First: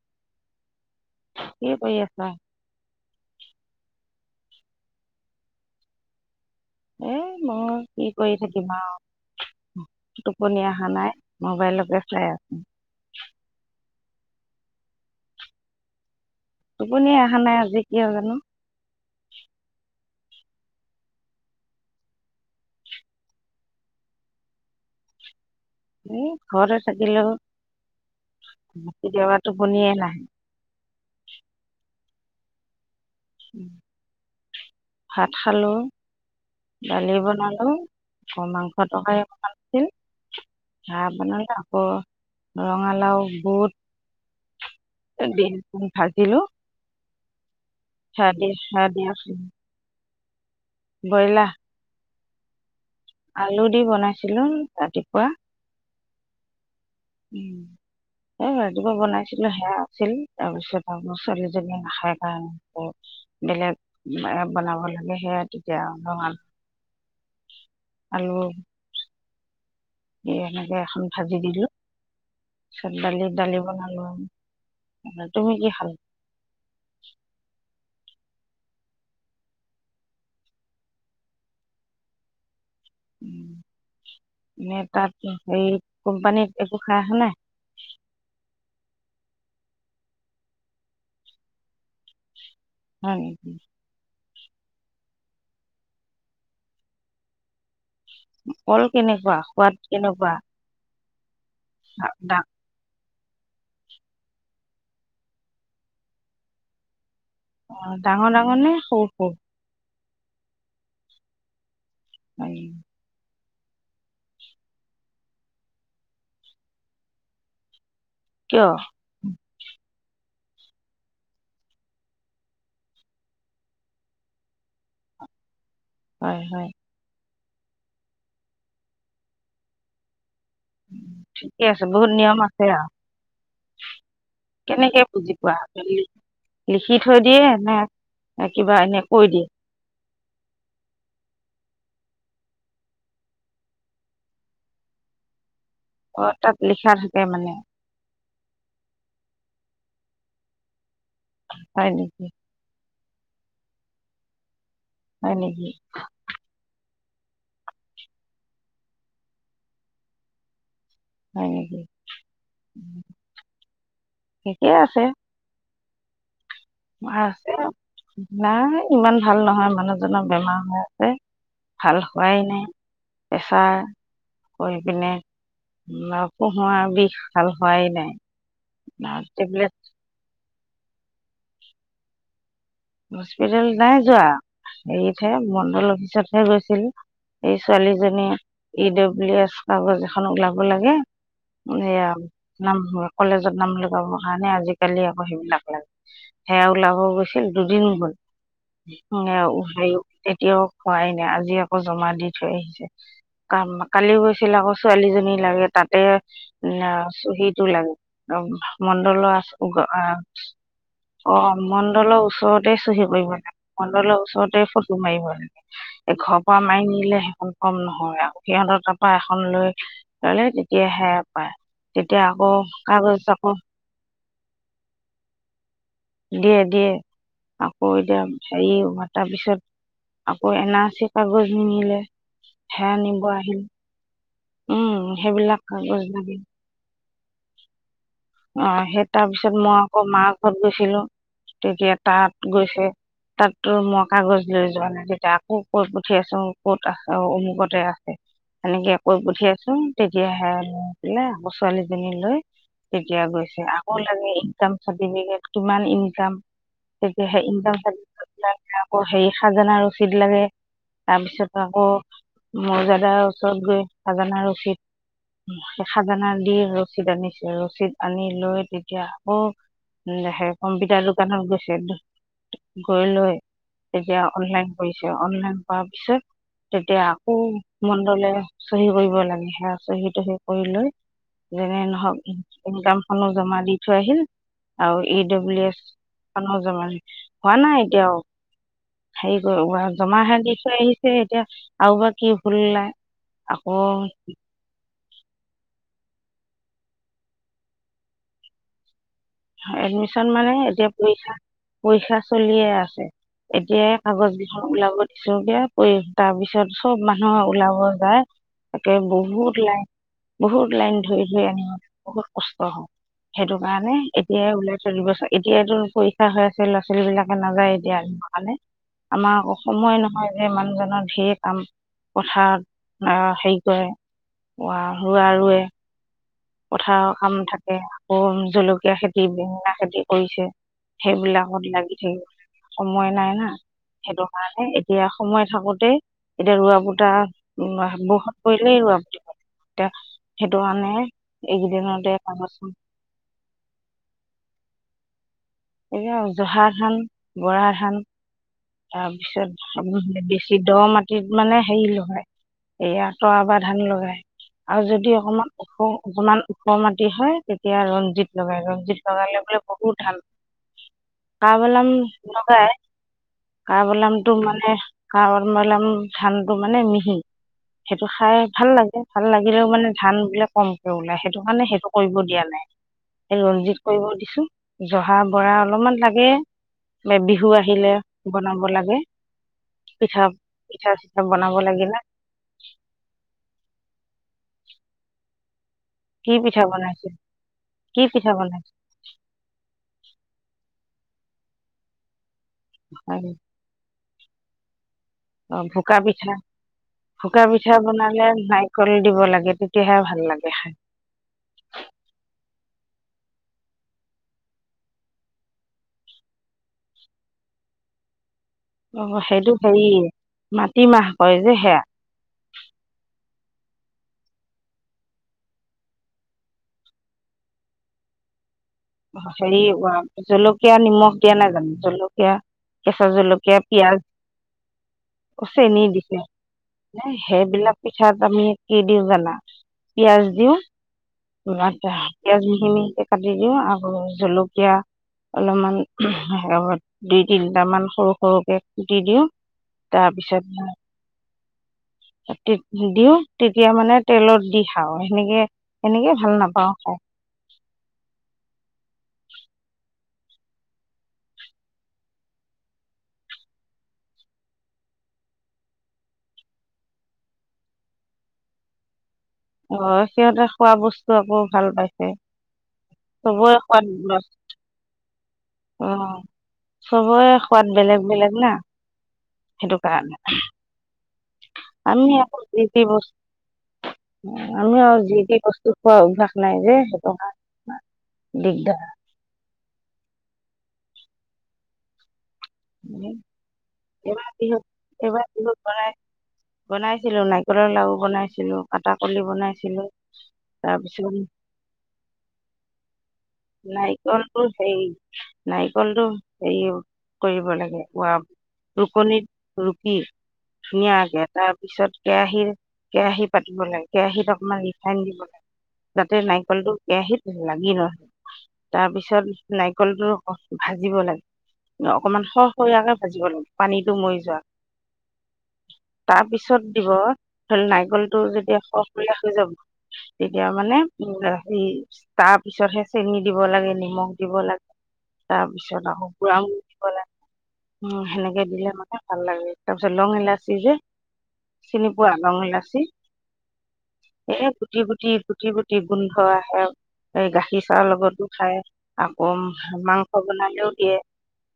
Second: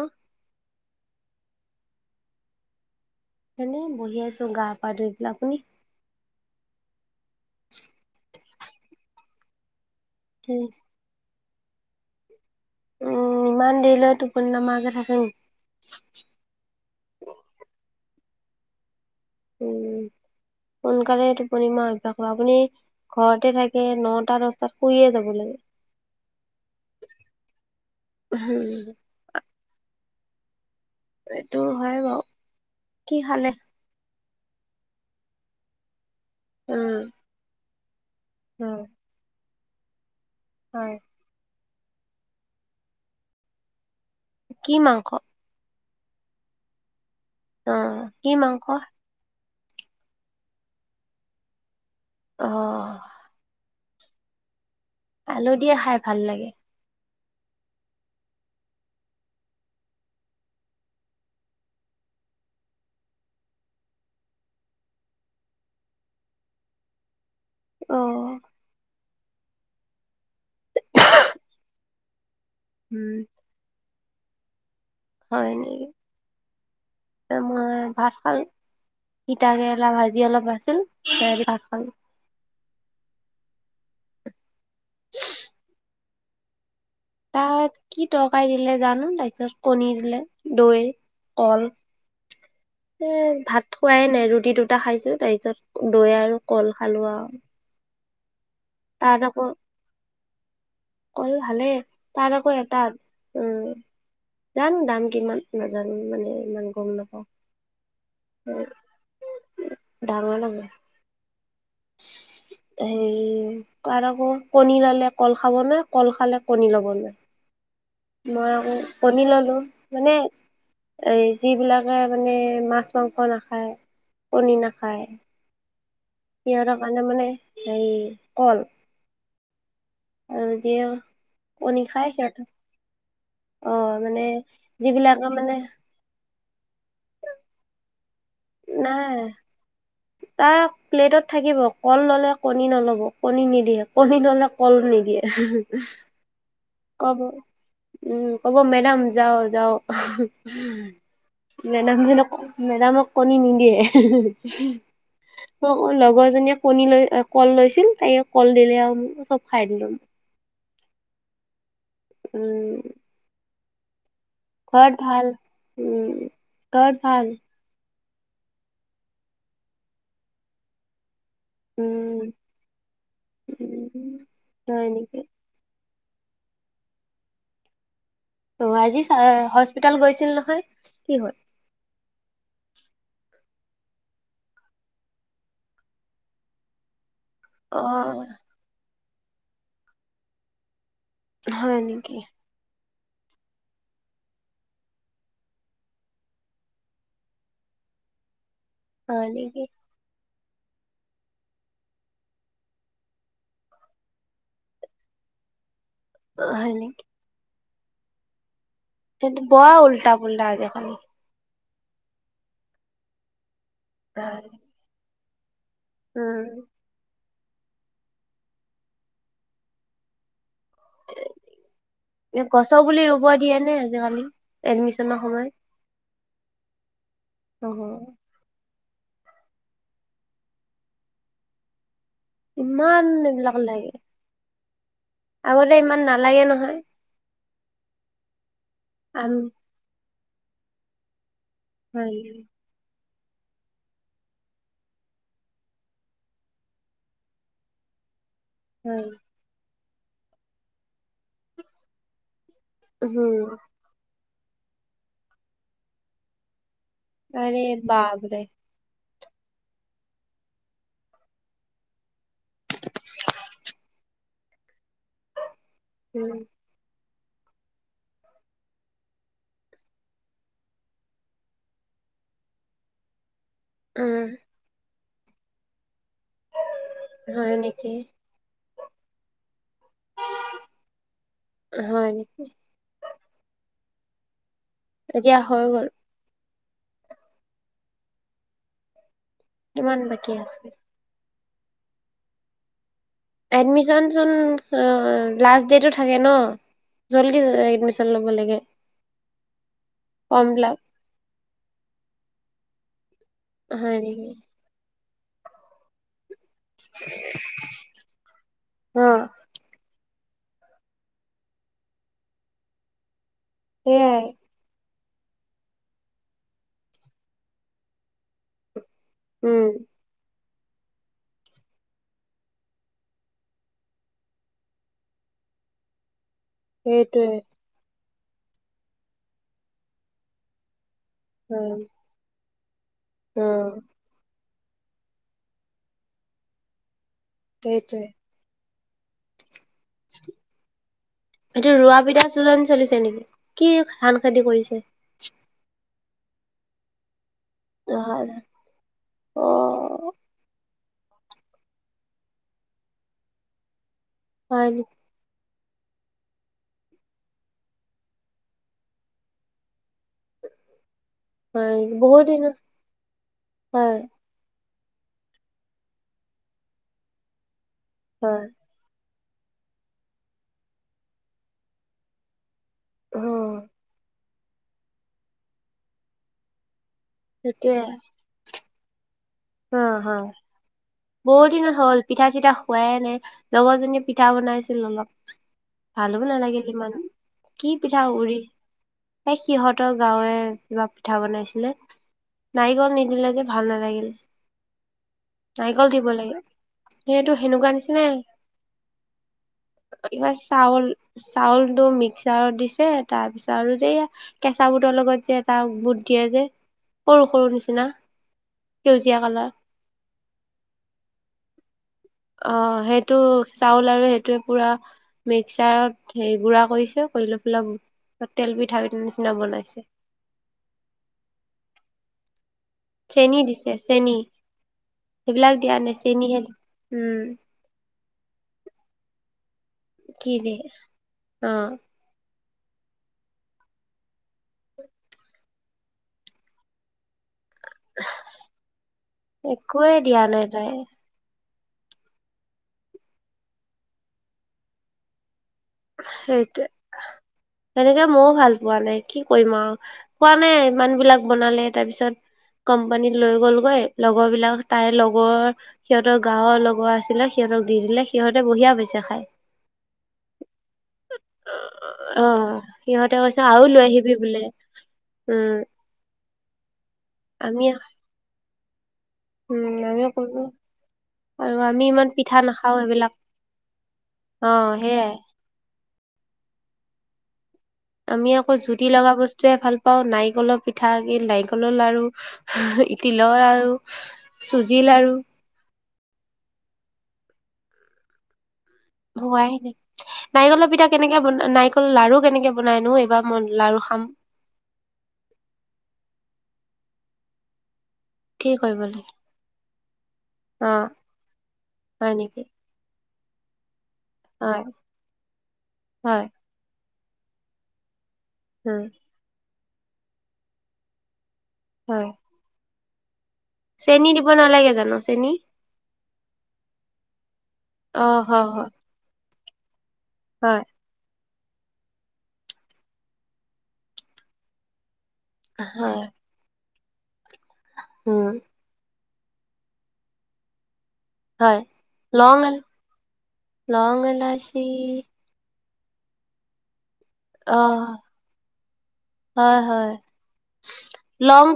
আহা কি কৰি আছা এনে বহি আছো গা পা ধুই পেলাক আ শুনি এ মই কি কৰি থাকিম আৰু উ টোপনি অহা নাই মোবাইলকে খাই আ উম ইমান দেৰি লত দোকোনা মাক থাকে টোপনিয় অহা নাই আজি এইাগানো উম সোনকালে টোপূৰ্ণিমা অভ্যাস ল আপুনি ঘৰতে থাকে নটা দশটাত শুইয়ে যাব লাগে এ ঘৰতে থাকিলেওি দোবাৰটো বনিয়ে নাহে এইটো হয় বাৰু কি হাললে ভাত খালো উম ডালি বনালো আক মাংস ক উম হয় হা বনা ৰঙালাও বুট কি মাংস ত ভ দিলো অ হ কি দিয়া মাংস হ দিয়া। গইলা। অ আলু দি বনাইছিলো আল দিয়ে খাই ভাল লাগে উ স ৰাতিপা বনাইছিলো সেয়া আছিল তাৰপিছত আকৌ ছোৱালীজনীয়ো খাই কাৰণে বেলেগ বনাব লাগে সেয়া তেতিয়া অলপমান অ হল স এনেকে এখন ভাজি দিলো তিছত উম দালিৰ দালি বনাব অ হয় নেকি ত মই ভাত খাল তা কেৰেলা ভাজি অলপ আছিল ভাত খাল মে তাত সে কোম্পানীত খাই অহা নাই তাত কি টকাাই দিলে জানো তাৰপিছত কণী দিলে দৈ কল এ হয় নেকি ভাত খোৱাই নাই ৰু ৰুি দুটা খাইছো তাৰ পিছত দৈ আৰু কল খালোৱা উ কল কেনেকুৱা সোৱাদ কেনেকুৱা কল ভালে তাৰ ডা- আকৌ এটাাত উম জানো দাম কিমান নাজানো মানে ইমান গম নাপাওঁ অ ডাঙৰ ডাঙৰ নে সৰু সৰু ডাঙ লাাগ হয় সেৰি নেকি? আৰু আকৌ কণী লালে কল খাব ন কল খালে কণী ল'বলৈ মই কিয় আকৌ কণী ললো মানে এই যিবিলাকে মানে মাছ মাংস নাখায় কণী নাখায়। হয় হয় সহৰ কাৰানে মানে এই কল আৰু যিয় ঠিকে কণী আছে বহুত খায় নিয়ম সিহঁত আছে আৰু আহ মানে কেনেকে বুজি যিবিলাকে মানে পোৱা লিখি থৈ দিয়ে নে? কিবা এনে নাই কৈ দিয়ে তাক প্লেটত থাকিব। কল ললে কণী নল'ব কণী নিদিয়ে, কণী ললে কল নিদিয়ে। অ তাক কব উম কব মেডাম যাও যাও [unintelligible] হয় মেডাম যে নেকি নক মেডামক কণী নিদিয়ে [unintelligible] হয় ম নেকি অ লগৰজনীয়ে কণী লৈ কল লৈছিল তাই কল দিলে আও চব খাই দিলো। হয়। উম। ঠিকে ঘৰত আছে। ভাল উম। ঘৰত ভাল [inaudible] নাই ইমান ভাল নহয় মানুহ জনৰ বেমাৰ হৈ আছে। ভাল উম হোৱাই নাই প্ৰেছা উম কৰি হয় পিনে নেকি [unintelligible] বিষ ভাল হোৱাই নাই অ আজি টেবলেট হস্পিতাল গৈছিল নহয়। কি হল? হস্পিতেল নাই যোৱা। হেৰিতহে মণ্ডল অফিচতহে গৈছিল। এই ছোৱালীজনীয়ে অ', [inaudible] [unintelligible] কাগজ এখনক ওলাব লাগে হয় এয়া নেকি? নাম ঘৰত। কলেজত নাম লগাবৰ কাৰণে আজিকালি আকৌ সেইবিলাক লাগে। সেয়া ওলাব গৈছিল দুদিন হয় হ'ল নেকি [unintelligible] কেতিয়াও খোৱাই নাই, আজি আকৌ জমা দি থৈ আহিছে। কালি গৈছিল আকৌ ছোৱালীজনী লাগে তাত এ অ', হয় নেকি [unintelligible] [unintelligible] মণ্ডল আ সেইটো উ বৰ উল্টা পুল্টা আজিকালি। অ অ। মণ্ডল উছ চতে চহী কৰিব [inaudible] মণ্ডলৰ ওচৰতে ফটো মাৰিব। এ ঘৰ পোৱা উম, মাৰ নিলে কম নহয় আৰু সিহঁতৰ তাৰ পৰা এখন লৈ ল'লে তেতিয়া সেয় পায়। তেতিয়া এ আকৌ গছৰ পুলি ৰুব কাগজ দিয়ে আকৌ নে আজিকালি এডমিচনৰ সময় দিয়ে-দিয়ে আকৌ এতিয়া হেই মাতা পিছত আকৌ এন আ চি পা গৈ সি নিলে ৷ ইমান এইবিলাক লাগে [unintelligible] উম সেইবিলাক আগতে ইমান কাগজ লাগিল নালাগে নহয় ৷ অ সেই তাৰ আম পিছত মই আকৌ মাক [inaudible] খৰদশিল [unintelligible] তেতিয়া হয় তাত গৈছে ৷ তাতো মই কাগজ লৈ যোৱা নাই তেতিয়া আকৌ কৈ পঠিয়াইছো ক'ত আছে অমুকতে আছে৷ সনেকে হয়। কৈ পঠিয়াইছো ৷ তেতিয়াহে লৈ আকৌ ছোৱালীজনী লৈ তেতিয়া উম, গৈছে আকৌ লাগে ইনকাম চাৰ্টিফিকেট কিমান ইনকাম তেহ আৰে ইদ ভাল বাপৰে সেই [unintelligible] খাজানা ৰচিদ লাগে তাৰপিছত আকৌ মৌজাদাৰ ওচৰত গৈ খাজানা ৰ [unintelligible] উম, খাজানা দি ৰচিদ আনি ৰচিদ আনি লৈ তেতিয়া আকৌ সে কম্পিউটাৰ দোকানত গৈছে গৈ লৈ তেতিয়া উম, অনলাইন কৰি ছে অনলাইন কৰা পিছত তেতিয়া আকৌ হয় নেকি? মণ্ডলে চহী কৰিব লাগে হেয়া চহি তহা সি কৰি লৈ যে হয় নহক নেকি ইনকাম খনো জমা দি থৈ আহিল আৰু ই এতিয়া হৈ ডব্লিউ এছ গ'ল খনো হোৱা নাই এতিয়াও৷ সেই কৰো কিমান জমা বাকী হে দি আছে? থৈ আহিছে এতিয়া আউ বা কি ভুল ওলাই৷ আকৌ এডমিচন চোন অ লাষ্ট ডেটো থাকে ন জল্দি এডমিচন ল'ব লাগে ৷ এডমিচন মানে এতিয়া পৰীক্ষা পৰক্ষা। চলিয়ে আছে। এতিয় হয় নেকি কাগজ বিখন ওলাবত। পছকে পৰি। তাৰ পিছত চব মানুহে ওলাব যায় তাকে অ বহুত লাগ। বহুত লাইন ধৰি ধুই আন বহুত কষ্ট হয়। সেইটো কাৰণে। সেইয়াই চল্লি বছৰ এতিয়ো পৰীক্ষা হৈ আছে ল'ৰা ছোৱালী বিলাকে নাযায় এতিয়া কাৰণে। আমাৰ উম অসময় নহয়। মানুহজনৰ ধঢেৰ কাম পথাৰত হেৰি কৰে ৰোৱা ৱে। কথাাৰ সেইটোৱে কাম থাকে। ম জলকীয়া খেতি বেঙনা খেতি কৰিছে সেইবিলাক আত উম লাগি থাক সময় নাই অ না সেইটো কাৰে এতিয়া সময় থাকোতে এতিয়া ৰোৱা বত উ সেইটোৱে বহুত। ন আ এয়া সেইটো কাৰণে এইটো ৰোৱা এইকেইদিনতে বিিধা কাগজ চজন চলিছে নেকি কি ধান খেতি কৰিছে এইব জহাৰখনান। বৰা ধান। অ অ তাৰপিছত আে বেছি। দ মাটিত মানে হেৰি লগয় এই আঁতৰা বা ধান লগাই। হয় আৰু নেকি যদি অকমান। ওখ অকমান ওখ মাটি হয় তেতিয়া ৰঞ্জিত লগাই ৰঞ্জিত লগালে বোলে বহুত ধাল হয় কবলাম বহুত দিনৰ লগগাই ক হয় বলাম তোম মানে গৱ মল ধানটো মানে মিহি সেইটো খাই হয় ভাল লাগে ভাল লাগিলেও মানে ধান বোলে কমকে ওলাই সেইটো কাৰণে সেইটো কৰিব দিয়া নাই অ এই ৰঞ্জিত কৰিব দিছো জহা বৰা অলপমান লাগে। মে বিহু আহিলে। বনাব লাগে। আহ, হা পিঠা পিঠা চিঠা বহুত বনাব দিনত লাগিলে হ'ল পিঠা চিঠা খোৱাই নাই লগৰজনীয়ে পি পিঠা বনাইছিল অলপ। ভালো কি পিঠা নালাগিল ইমান বনাইছে কি পিঠা গুৰি এই সিহঁতৰ গাঁৱৰে। কিবা পিঠা বনাইছিলে। নাৰিকল নিদিলেকে ভাল নালাগিল। অঁ নাৰিকল ভোকা দিব পিঠা লাগে সেইটো ভোকা সেনেকুৱা পিঠা নিচিনাই বনালে নাৰিকল দিব লাগে তেতিয়াহে ভাল ইবাৰ লাগে খাই চাউল- চাউলটো মিক্সাৰত দিছে তাৰ পিছত আৰু যে এইয়া কেচা বুটৰ লগত যে এটা বুট দিয়ে যে সৰু- সৰু নিচিনা। অহ, সেউজীয়া কালাৰ সেইটো হেৰি মাটিমাহ কয় যে সেয়া। অহ, সেইটো চাউল আৰু সেইটোৱে পুৰা মিক্সাৰত হেৰি গুড়া কৰিছে কৰি লৈ পেলাই তেল পি হেৰি ৱা জলকীয়া নিমখ দিয়া নাই জানো জলক কিয়া। কেচা চেনি জলকীয়া দিছে পিয়াজ চেনি সেইবিলাক দিয়া চেনি নাই দিছে চেনিহে উম সেইবিলাক পিঠাত আমি কি [unintelligible] পিয়াজ কি দিও। দিয়ে অ [unintelligible] পিয়াজ মিহি- মিহিকে কাটি দিয়ে আৰু জলকীয়া অলপমান [unintelligible] তিনিটামান সৰু- সৰুকে কুটি দিয়ে একোৱে দিয়া নাই তাৰপিছত তাই [unintelligible] দিয়ে তেতিয়া মানে তেলত দি খাও সেনেকে সেনেকে ভাল সেইটোৱে নাপাওঁ খাই হেনেকে ময়ও ভাল পোৱা নাই কি কৰিম আৰু। কোৱা নাই ইমান বিলাক বনালে তাৰ পিছত কোম্পানীত লৈ গলগৈ লগৰ বিলাক তাইৰ লগৰ সিহঁতৰ গাৱৰ লগৰ আছিলে সিহঁতক দি দিলে সিহঁতে বঢ়িয়া পাইছে খাই। অ সিহঁতে খোৱা বস্তু আকৌ ভাল পাইছে অ সিহঁতে কৈছে চবৰে আৰু লৈ আহিবি সোৱাদ বোলে [unintelligible] উম অহ। চবৰে আমি সোৱাদ বেলেগ -বেলেগ না। সেইটো উম আমিও কাৰণে কলো আৰু ইমান আমি পিঠা আৰু যি নাখাও তি সেইবিলাক বস্তু অ [inaudible] আমি আৰু সেয়াই যি তি বস্তু খোৱা অভ্যাস নাই যে সেইটো কাৰনে আমি আকৌ জুতি লগা বস্তুয়ে ভাল পাওঁ নাইকল পিঠা গুৰি নাৰিকলৰ লাৰু। [unintelligible] তিলৰ লাৰু চুজি লাৰু। বনাইছিলো নাৰিকলৰ লাৰু বনাইছিলো। আটা কলি হোৱাই নাই বনাইছিলো নাৰিকলৰ পিঠা তাৰপিছত কেনেকে [inaudible] বনা নাৰিকল লাৰু কেনেকে বনাইনো এইবাৰ মই লাৰু খাম নাৰিকলটো সেই নাৰিকলটো [unintelligible] কৰিব লাগে কি কৰিব লাগে ৰুকনিত ৰুকি অ ধুনীয়াকে তাৰ পিছত হয় নেকি কেৰাহীৰ কেৰাহীত পাতিব লাগে। কেৰাহীত হয় অকমান ৰিফাইন দিব লাগ যাতে হয় নাৰিকলটো কেৰাহীত লাগি নধৰে উম তাৰপিছত নাৰিকলটোৰ ভাজিব লাগে। অকনমান শৰ হৈয়াকে ভাজিব লাগে পানীটো চেনী মৰি দিব যোৱা নালাগে জানো চেনী তাৰপিছত দিব ধৰি নাৰিকল অ টো হয় যদি হয় খো ক্ষয়া হলে গ যাব তেতিয়া হয় মানে উ এই তাৰ পিছতহে চেনি দিব লাগে নিমখ দিব লাগে। তাৰ পিছত হয় আকৌ পুৰা দিব লাগে উম সেনেকে দিলে মানে ভ লাগে তব চ লং ইলা চি যে হয় চিনি পোৱা লং ইলাচি লং এ এলাচি গুটি গুটি গুটি গুটি গোন্ধ আহে। এই অ গাখীৰ চাৰৰ লগতো খায় আকৌ হয় মাংস বনালেও দিয়ে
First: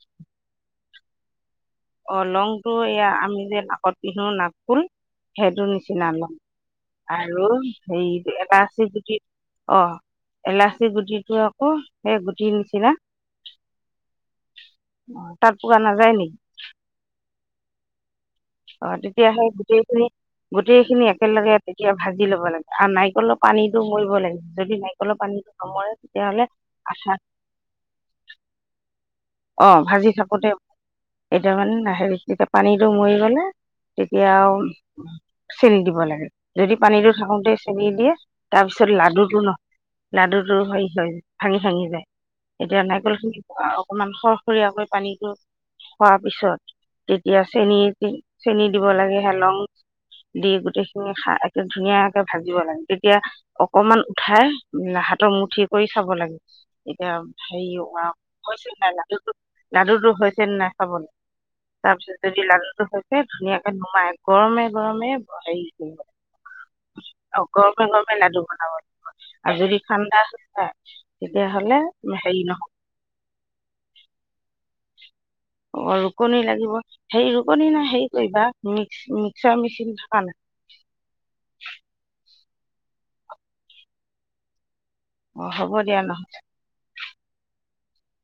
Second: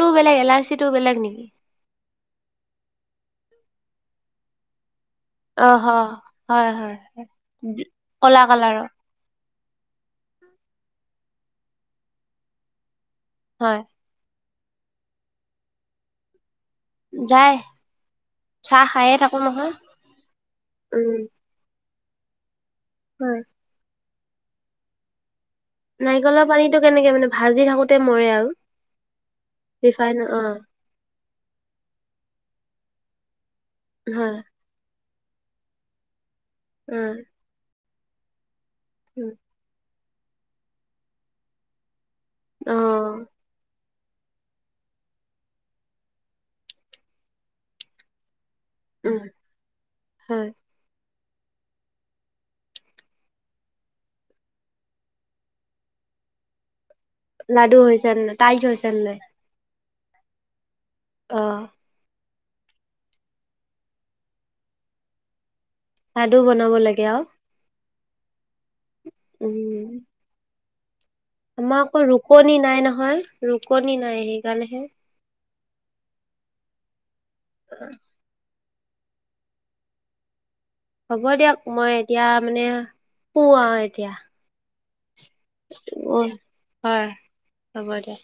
টো বেলেগ ইলাছি টো বেলেগ নেকি? অ লং টো এয়া আমি যে নাকত পিন্ধো নাক ফুল সেইটো অ হ নিচিনা লম হয় হয় আৰু হে কলা ইলাচি কালাৰৰ গুটিটো অ ইলাচি গুটিটো আকৌ সেই গুটিৰ নিচিনা হয় অ তাৰ প আ না যায় নেকি? যায় অ তেতিয়া সেই গোটেইখিনি গোটেই খিনি উম একেলগে এতিয়া ভাজি ল'ব লাগে। আৰু হয় নাৰিকললেও পানীতটো মৰিব লাগে। যদি নাৰিকলৰ পানীত নাৰিকলৰ পানীতটো কেনেকে মানে ভাজি থাকোতে মৰে আৰু অ ভাজি ৰিফাইন থাকো অ দে এতিাৰ মানে লাহেখ পানীটো মৰি গলে তেতিয়া হয় আৰুও চেল দিব লাগে যদি অ পানীতো থাকোতে চেনি এ তাৰ পিছত লাডুটো ন লাডু টো হেৰি হয় ভাঙি ভাঙি যায় অ এতিয়া নাই কলোন অকমান সৰসৰীয়াকৈ পানীতো খোৱাৰ পিছত তেতিয়া চেনী চেনি দিব লাগে উম হালং হয় দি গোটেইখিনি একে ধুনীয়াকে ভাজিব লাগে তেতিয়া অকমান উঠাই হাতৰ মুঠি কৰি চাব লাগে লাডু হৈছে তাইজ হৈছে নে নাই [inaudible] লাডুু হৈ হৈছে না আব অ তাৰপিছত যদি লালুটো হৈছে ধুনীয়াকে নুমাই গৰমে গৰমে হেৰি লডু বনাব লাগে আৰু মগে লাডু বনোৱা আৰু যদি উম ঠাণ্ডা অ আমাৰ আকৌ ৰুকনি নাই নহয় ৰুকনি নাই সেইকাৰণেহে অকণি লাগিব হে ৰুপনী অ, না হেৰি কৰিবা মিক্স মিক্সাৰ মিচিন খ না হ'ব দিয়ক মই এতিয়া মানে পো আৰু এতিয়া অঁ হ'ব দিয়া নহ'লে অ হয় হ'ব দে